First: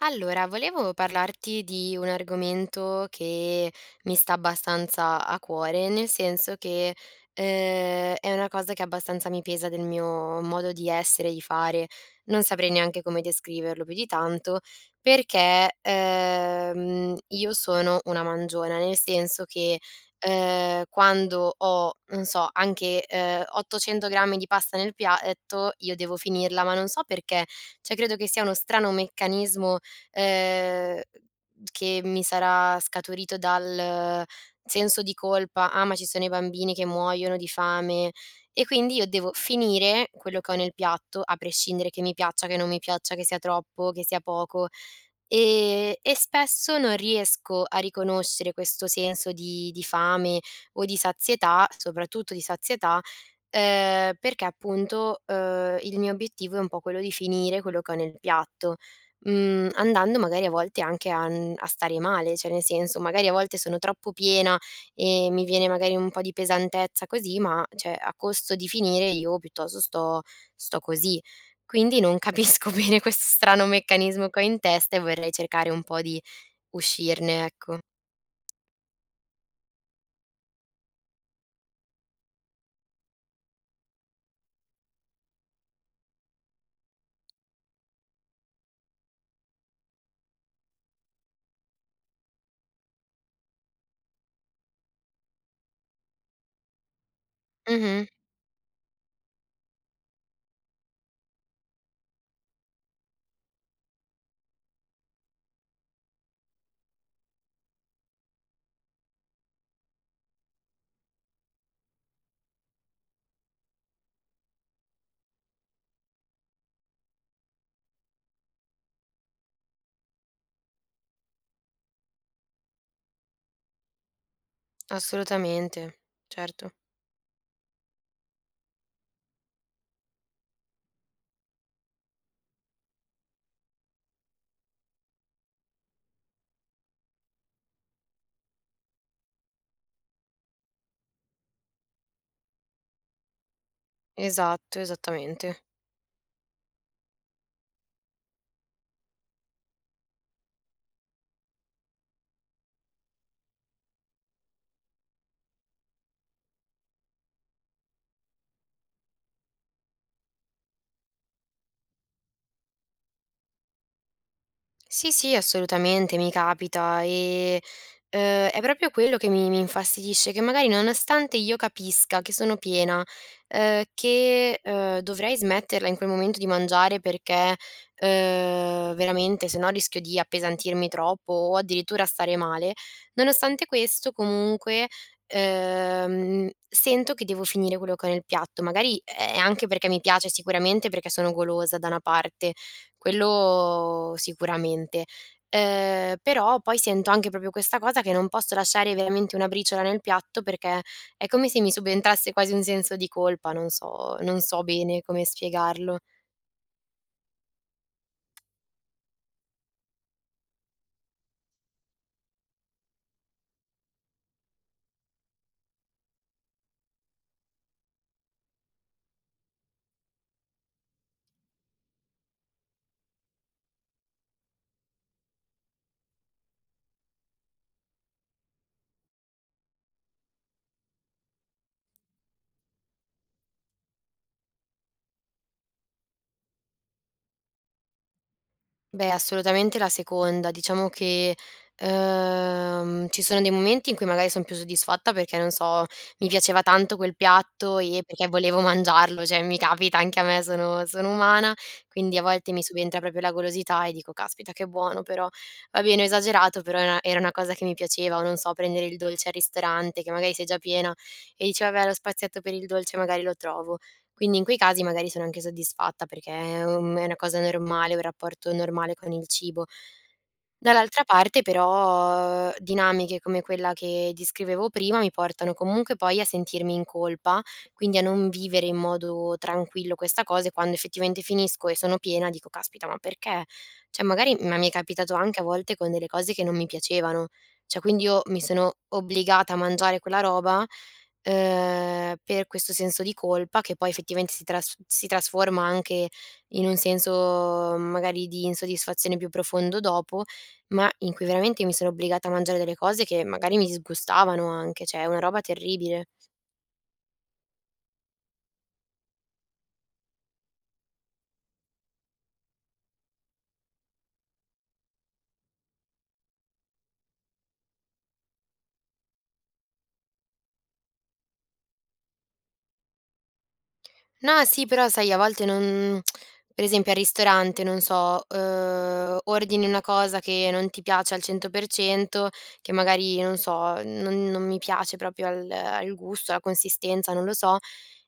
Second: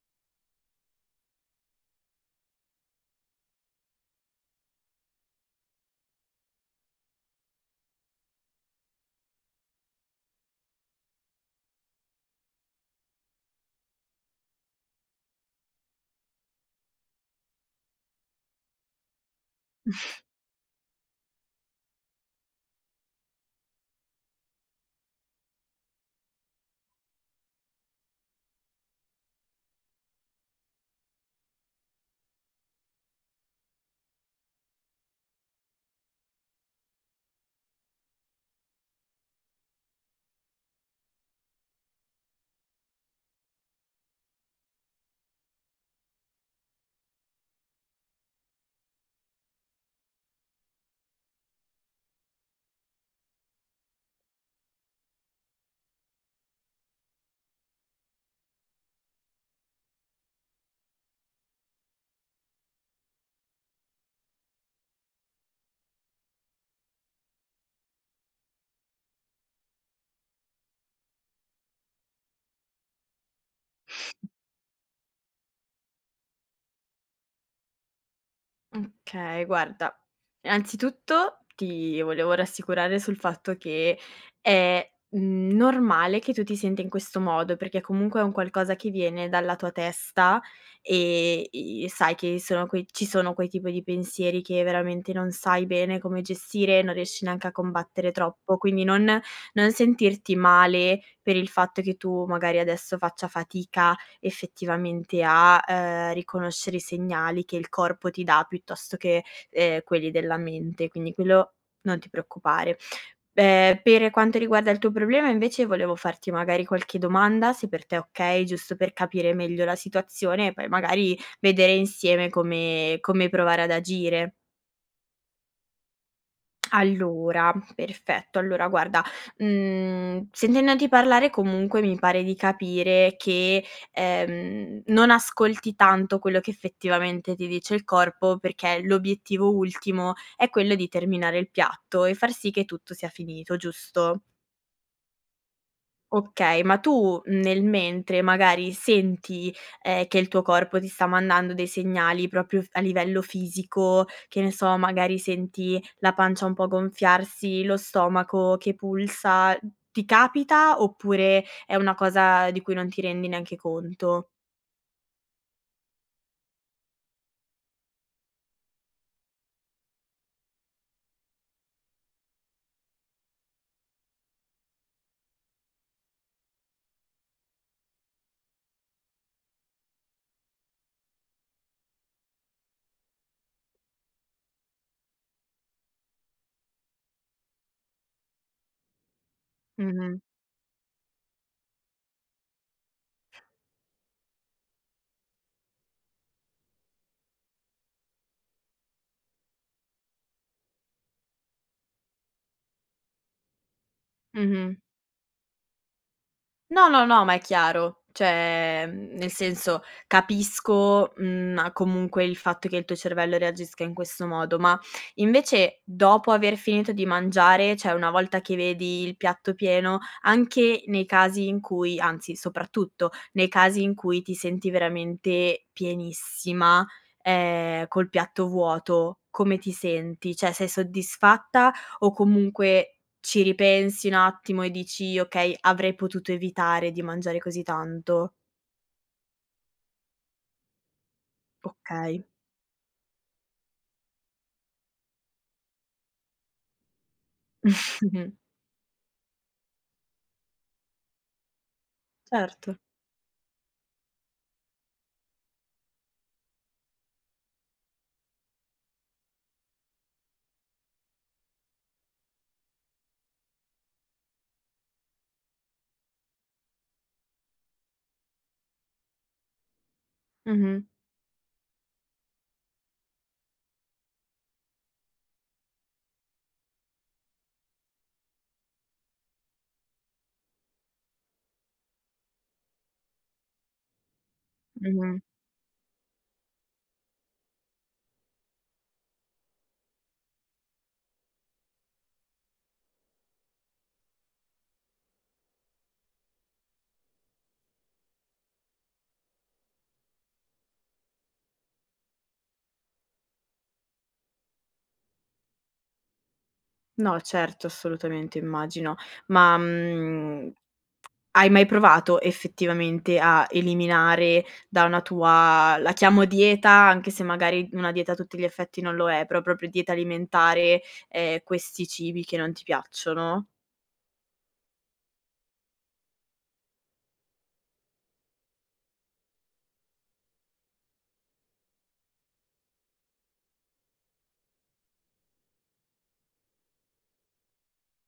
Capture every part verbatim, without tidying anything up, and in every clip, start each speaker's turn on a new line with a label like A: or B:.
A: Allora, volevo parlarti di un argomento che mi sta abbastanza a cuore, nel senso che, ehm, è una cosa che abbastanza mi pesa del mio modo di essere e i fare. Non saprei neanche come descriverlo più di tanto, perché, ehm, io sono una mangiona, nel senso che, ehm, quando ho, non so, anche, uhm, ottocento grammi di pasta nel piaetto io devo finirla, ma non so perché; ceh, credo che sia uno strano meccanismo, ehm, che mi sarà scaturito dal senso di colpa: "Ah, ma ci sono i bambini che muoiono di fame," e quindi io devo finire quello che ho nel piatto, a prescindere che mi piaccia, che non mi piaccia, che sia troppo, che sia poco. E e spesso non riesco a riconoscere questo senso di di fame, o di sazietà, soprattutto di sazietà, uhm, perché, appunto, uhm, il mio obiettivo è un po' quello di finire quello che ho nel piatto, mhmm, andando, magari, a volte anche a n a stare male ceh, nel senso magari a volte sono troppo piena e mi viene magari un po' di pesantezza così, ma ceh, a costo di finire io piuttosto sto sto così. Quindi, non capisco bene questo strano meccanismo che ho in testa, e vorrei cercare un po' di uscirne, ecco.
B: Okay, guarda: innanzitutto ti volevo rassicurare sul fatto che è, mhmm, normale che tu ti senta in questo modo, perché comunque è un qualcosa che viene dalla tua testa, e i e sai che sono quei ci sono quei tipo di pensieri che, veramente, non sai bene come gestire, non riesci neanche a
A: Mh-mh.
B: combattere troppo, quindi non non sentirti male per il fatto che tu magari adesso faccia fatica effettivamente a, uhm, riconoscere i segnali che il corpo ti dà, piuttosto che, ehm, quelli della mente quindi, quello non ti preoccupare. Be pere quanto riguarda il tuo problema, invece, volevo farti, magari, qualche domanda, se per te è okay, giusto per capire meglio la situazione, e poi, magari, vedere insieme come come provare ad agire.
A: Assolutamente, certo.
B: Allora, perfetto. Allora guarda, mhmm, sentendoti parlare, comunque, mi pare di capire che, ehm, non ascolti tanto quello che effettivamente ti dice il corpo, perché l'obiettivo ultimo è quello di terminare il piatto e far sì che tutto sia finito, giusto?
A: Esatto, esattamente.
B: Okay, ma tu, mh, nel mentre magari senti, ehm, che il tuo corpo ti sta mandando dei segnali proprio f a livello fisico? Che ne so, magari senti la pancia un po' gonfiarsi? Lo stomaco che pulsa? Mh, ti capita oppure è una cosa di cui non ti rendi neanche conto?
A: Sì sì, assolutamente, mi capita. E, ehm, è proprio quello che mi mi infastidisce, che magari, nonostante io capisca che sono piena, ehm, che, ehm, dovrei smetterla in quel momento di mangiare perché, ehm, veramente, se no, rischio di appesantirmi troppo o addirittura stare male, nonostante questo, comunque, ehm, sento che devo finire quello che ho nel piatto. Magari è anche perché mi
B: Mh-mh.
A: piace, sicuramente, perché sono golosa, da una parte, quello sicuramente. Ehm, però poi sento anche proprio questa cosa che non posso lasciare veramente una briciola nel piatto perché è come se mi subentrasse quasi un senso di colpa, non so, non so
B: Mh-mh.
A: bene come spiegarlo.
B: No no no, ma è chiaro, cioè, mhmm, nel senso capisco, mhmm ah, comunque il fatto che il tuo cervello reagisca in questo modo. Ma invece, dopo aver finito di mangiare, cioè una volta che vedi il piatto pieno, anche nei casi in cui anzi soprattutto nei casi in cui ti senti veramente pienissima, ehm, col piatto vuoto, come ti senti? ceh sei soddisfatta o comunque ci ripensi un attimo e dici: “Okay, avrei potuto evitare di mangiare così tanto?”.
A: Beh, assolutamente la seconda. Diciamo che,
B: Okay.
A: ehm, ci sono dei momenti in cui magari son più soddisfatta, perché, non so, mi piaceva tanto quel piatto e perché volevo mangiarlo, ceh mi capita anche a me, sono sono umana, quindi a volte mi
B: Certo.
A: subentra proprio la golosità e dico: “Caspita, che buono però". Va bene, ho esagerato, però e era una cosa che mi piaceva, o, non so, prendere il dolce al ristorante, che magari sei già piena e dici: “Vabbè, lo spazietto per il dolce magari lo trovo”. Quindi in quei casi magari sono anche soddisfatta, perché è, uhm, è una cosa normale, un rapporto normale con il cibo.
B: Mh-mh.
A: Dall'altra parte, però, dinamiche come quella che descrivevo prima, mi portano comunque poi a sentirmi in colpa, quindi a non vivere in modo tranquillo questa cosa e, quando effettivamente finisco e sono piena, dico: “Caspita, ma perché?”. ceh magari, mh, ma mi è capitato
B: Mh-mh.
A: anche a volte con delle cose che non mi piacevano, cioè quindi io mi sono obbligata a mangiare quella roba, ehm, per questo senso di colpa, che poi effettivamente si trasf si trasforma anche in un senso, mhmm, magari di insoddisfazione più profondo dopo, ma in cui veramente mi sono obbligata a mangiare delle cose che magari mi disgustavano anche, ceh una roba terribile.
B: No certo, assolutamente immagino ma, mhmm, hai mai provato effettivamente a eliminare da una tua, la chiamo: "dieta", anche se magari, mh, una dieta a tutti gli effetti non lo è, però proprio dieta alimentare, ehm, questi cibi che non ti piacciono?
A: No, sì, però, sai, a volte non, per esempio, al ristorante, non so, uhm, ordini una cosa che non ti piace al cento per cento, che magari, non so, non non mi piace proprio al al gusto, alla consistenza, non lo so,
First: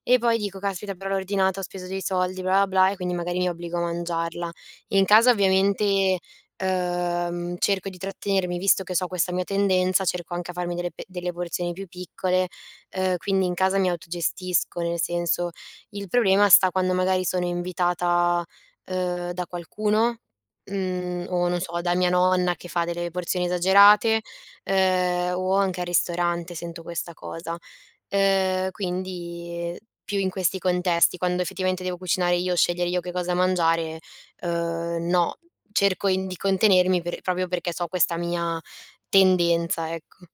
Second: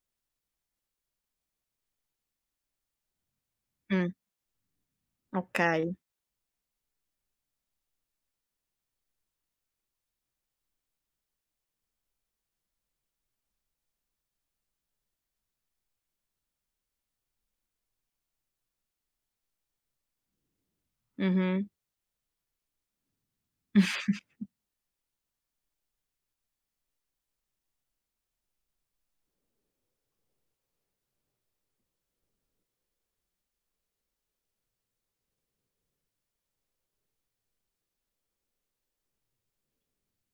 A: e poi dico: “Caspita, però l'ho ordinato, ho speso dei soldi, bla bla bla”. E quindi magari mi obbligo a
B: Mh.
A: mangiarla. In casa,
B: Okay.
A: ovviamente, ehm, cerco di trattenermi, visto che so questa mia tendenza, cerco anche a farmi delle pe delle porzioni più piccole, ehm, quindi in casa mi autogestisco, nel senso il problema sta quando magari sono invitata, ehm, da qualcuno, mhmm, o, non
B: Mh-mh.
A: so, da mia nonna, che fa delle porzioni esagerate, ehm, o anche al ristorante sento questa cosa. Ehm, quindi più in questi contesti, quando effettivamente devo cucinare io, scegliere io che cosa mangiare, uhm, no. Cerco in di contenermi per proprio perché so questa mia tendenza, ecco.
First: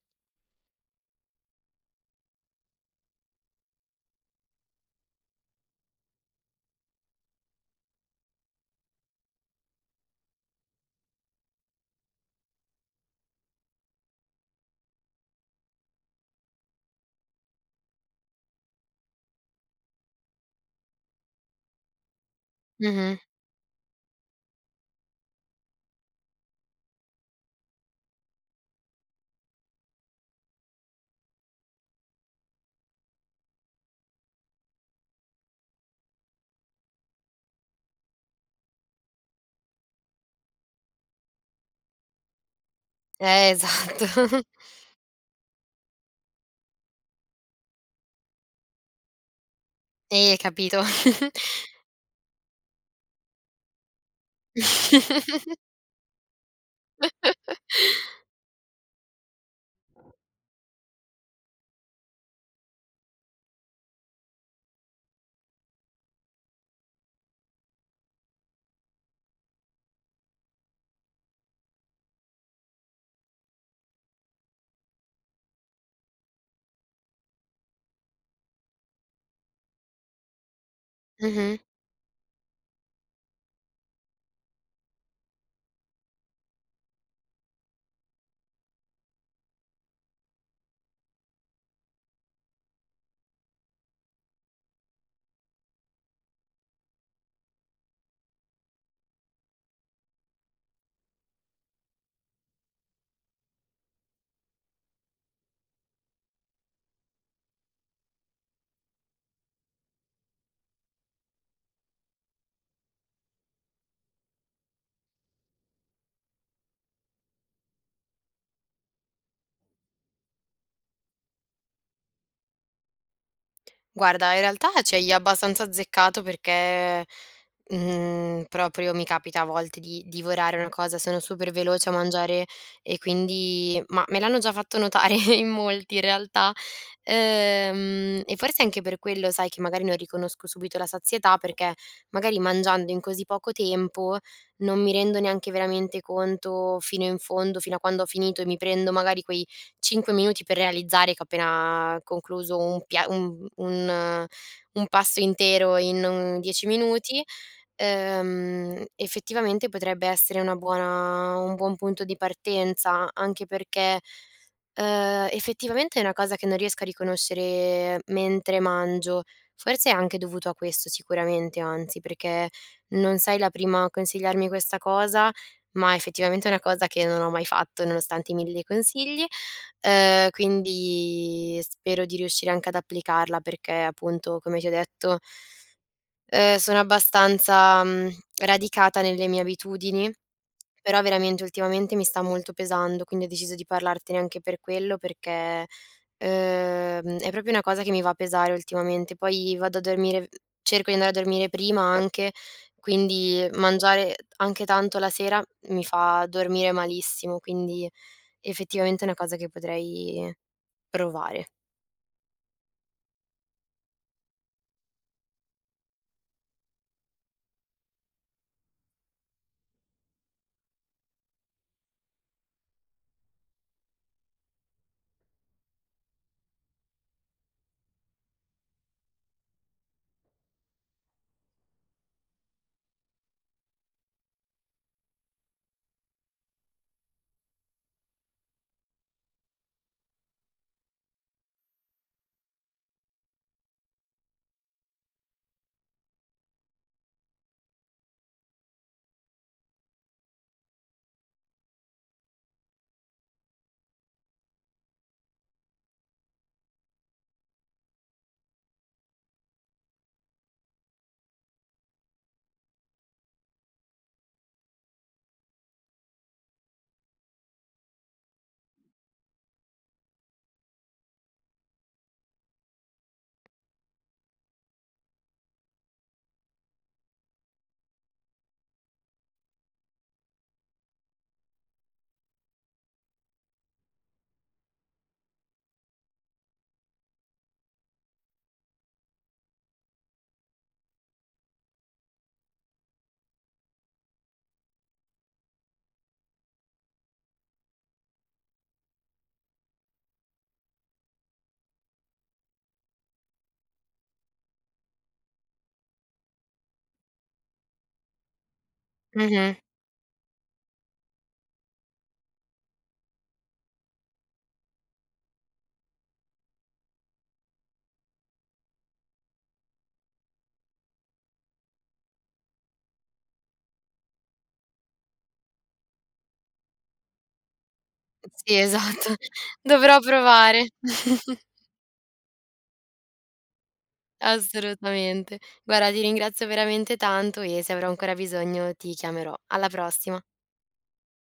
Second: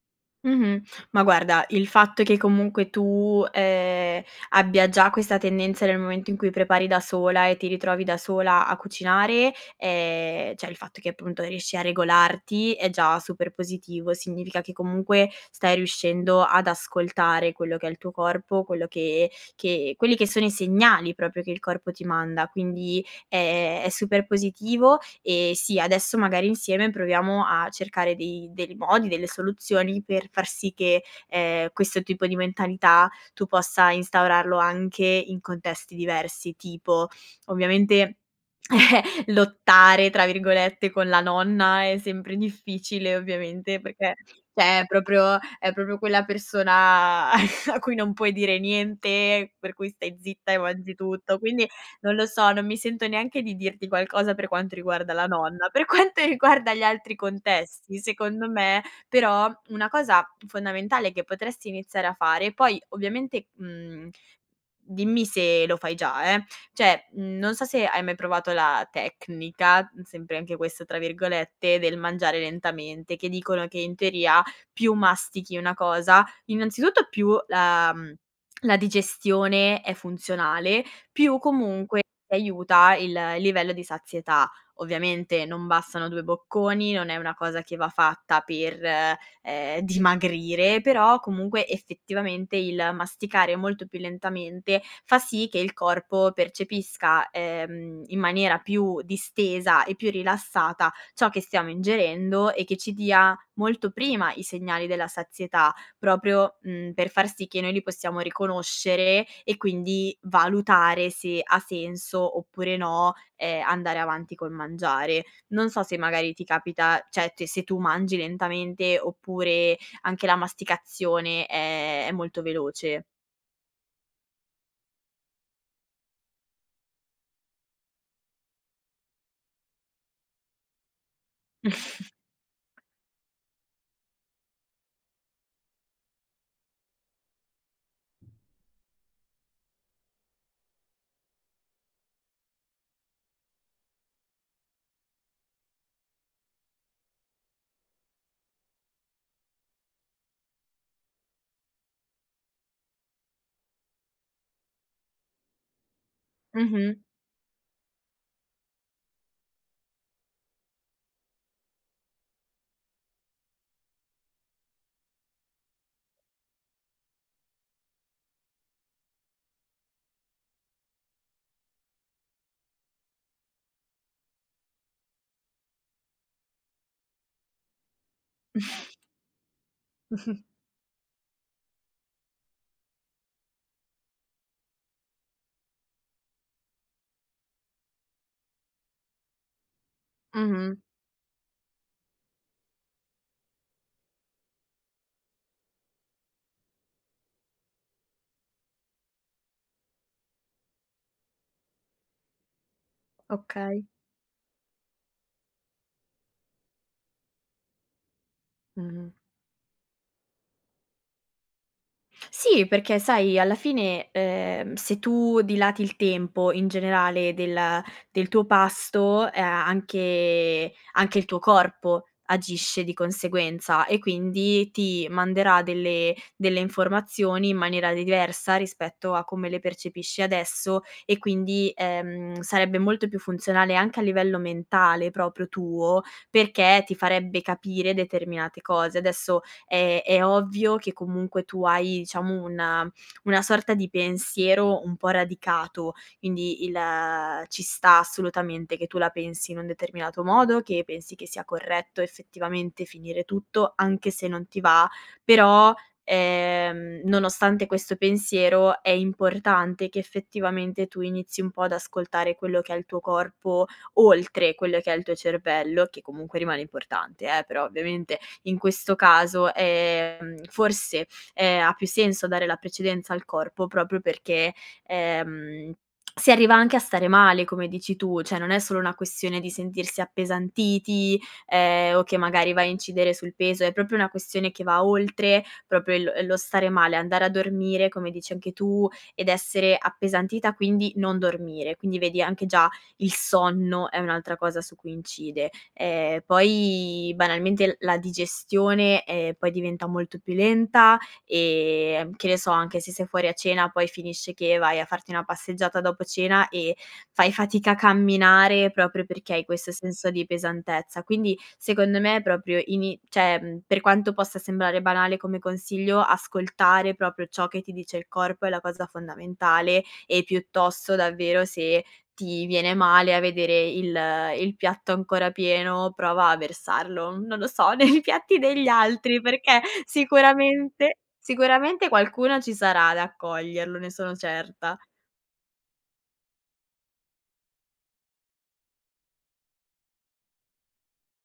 B: Mh-mh. Ma guarda, il fatto che comunque tu, ehm, abbia già questa tendenza nel momento in cui prepari da sola e ti ritrovi da sola a cucinare, ehm, ceh il fatto che appunto riesci a regolarti è già super positivo, significa che comunque stai riuscendo ad ascoltare quello che è il tuo corpo, quelli che che quelli che sono i segnali proprio che il corpo ti manda, quindi
A: Mh-mh.
B: è è super positivo e, sì, adesso magari insieme proviamo a cercare dei dei modi, delle soluzioni, per far sì che, ehm, questo tipo di mentalità tu possa instaurarlo anche in contesti diversi. Tipo, ovviamente lottare, tra virgolette, con la nonna è sempre difficile,
A: Eh,
B: ovviamente, perché
A: esatto.
B: ceh è proprio è proprio quella persona a cui non puoi dire niente, per cui stai
A: Eh,
B: zitta e
A: capito?
B: mangi tutto. Quindi, non lo so, non mi sento neanche di dirti qualcosa per quanto riguarda la nonna. Per quanto riguarda gli altri contesti, secondo me, però, una cosa fondamentale che potresti iniziare a fare, poi ovviamente, mhmm, dimmi se lo fai già, eh! Cioè non so se hai mai provato la tecnica, sempre anche questo, tra virgolette, del mangiare lentamente, che dicono che in teoria più mastichi una cosa innanzitutto più la, mhmm, la digestione è funzionale, più
A: Mh-mh.
B: comunque aiuta il il livello di sazietà. Ovviamente non bastano due bocconi, non è una cosa che va fatta per, ehm, dimagrire, però comunque effettivamente il masticare molto più lentamente fa sì che il corpo percepisca, ehm, in maniera più distesa e più rilassata ciò che stiamo ingerendo, e che ci dia molto prima i segnali della sazietà proprio, mhmm, per far sì che noi li possiamo riconoscere e quindi valutare se ha senso oppure no, ehm, andare avanti col mangiare. Non so se magari ti capita, ceh se se tu mangi lentamente oppure anche la masticazione, ehm, è molto veloce?
A: Guarda in realtà ci hai abbastanza azzeccato, perché, mhmm, proprio mi capita a volte di divorare una cosa. Sono super veloce a mangiare e quindi ma me l'hanno già fatto notare in molti in realtà ehm, e forse anche per quello, sai che magari non riconosco subito la sazietà, perché magari mangiando in così poco tempo, non mi rendo neanche veramente conto fino in fondo, fino a quando ho finito, e mi prendo magari quei cinque minuti per realizzare, che ho appena concluso un pia un un un pasto intero in un dieci
B: Mh-mh.
A: minuti. Ehm, effettivamente potrebbe essere una buona un buon punto di partenza anche perché, ehm, effettivamente è una cosa che non riesco a riconoscere mentre mangio. Forse è anche dovuto a questo sicuramente, anzi, perché non sei la prima a consigliarmi questa cosa, ma effettivamente è una cosa che non ho mai fatto, nonostante i mille consigli, ehm, quindi spero di riuscire anche ad applicarla perché appunto come ti ho detto ehm, sono abbastanza, mhmm, radicata nelle mie abitudini,
B: Mh-mh.
A: però veramente, ultimamente mi sta molto pesando, quindi ho deciso di parlartene anche per quello, perché, ehm, è proprio una cosa che mi va a pesare ultimamente, poi vado a dormire cerco di andare a dormire prima anche, quindi
B: Okay.
A: mangiare anche tanto la sera, mi fa dormire malissimo, quindi effettivamente è
B: Mh-mh.
A: una cosa che potrei provare.
B: Sì perché sai, alla fine, ehm, se tu dilati il tempo in generale del del tuo pasto, ea anche anche il tuo corpo agisce di conseguenza, e quindi ti manderà delle delle informazioni in maniera diversa, rispetto a come le percepisci adesso e quindi, ehm, sarebbe molto più funzionale, anche a livello mentale proprio tuo, perché ti farebbe capire determinate cose. Adesso è è ovvio che comunque tu hai, diciamo, una una sorta di pensiero un po' radicato, quindi il ci sta assolutamente che tu la pensi in un determinato modo, che pensi che sia corretto effettivamente finire tutto, anche se non ti va, però, ehm, nonostante questo pensiero è importante che effettivamente tu inizi un po' ad ascoltare quello che è il tuo corpo, oltre quello che è il tuo cervello, che comunque rimane importante, eh, però ovviamente, in questo caso, ehm, forse, ehm, ha più senso dare la precedenza al corpo proprio perché, ehm, si arriva anche a stare male, come dici tu. ceh non è solo una questione di sentirsi appesantiti, ehm, o che magari va a incidere sul peso, è propio una questione che va oltre proprio il lo stare male; andare a dormire, come dici anche tu, ed essere appesantita quindi non dormire. Quindi vedi, anche già il sonno è un'altra cosa su cui incide. E poi banalmente, la digestione è poi diventa molto più lenta, e che ne so, anche se sei fuori a cena poi finisce che vai a farti una passeggiata dopo cena, e fai fatica a camminare proprio perché hai
A: Mh-mh.
B: questo senso di pesantezza. Quindi secondo me, proprio ini ceh per quanto possa sembrare banale come consiglio, ascoltare proprio ciò che ti dice il corpo è la cosa fondamentale, e piuttosto davvero, se ti viene male a vedere il il piatto ancora pieno, prova a versarlo, non lo so, nei piatti
A: Sì,
B: degli
A: esatto.
B: altri perché,
A: Dovrò provare.
B: sicuramente sicuramente qualcuno ci sarà ad accoglierlo, ne sono certa.
A: Assolutamente. Guarda ti ringrazio veramente tanto, e se avrò ancora bisogno ti chiamerò. Alla prossima.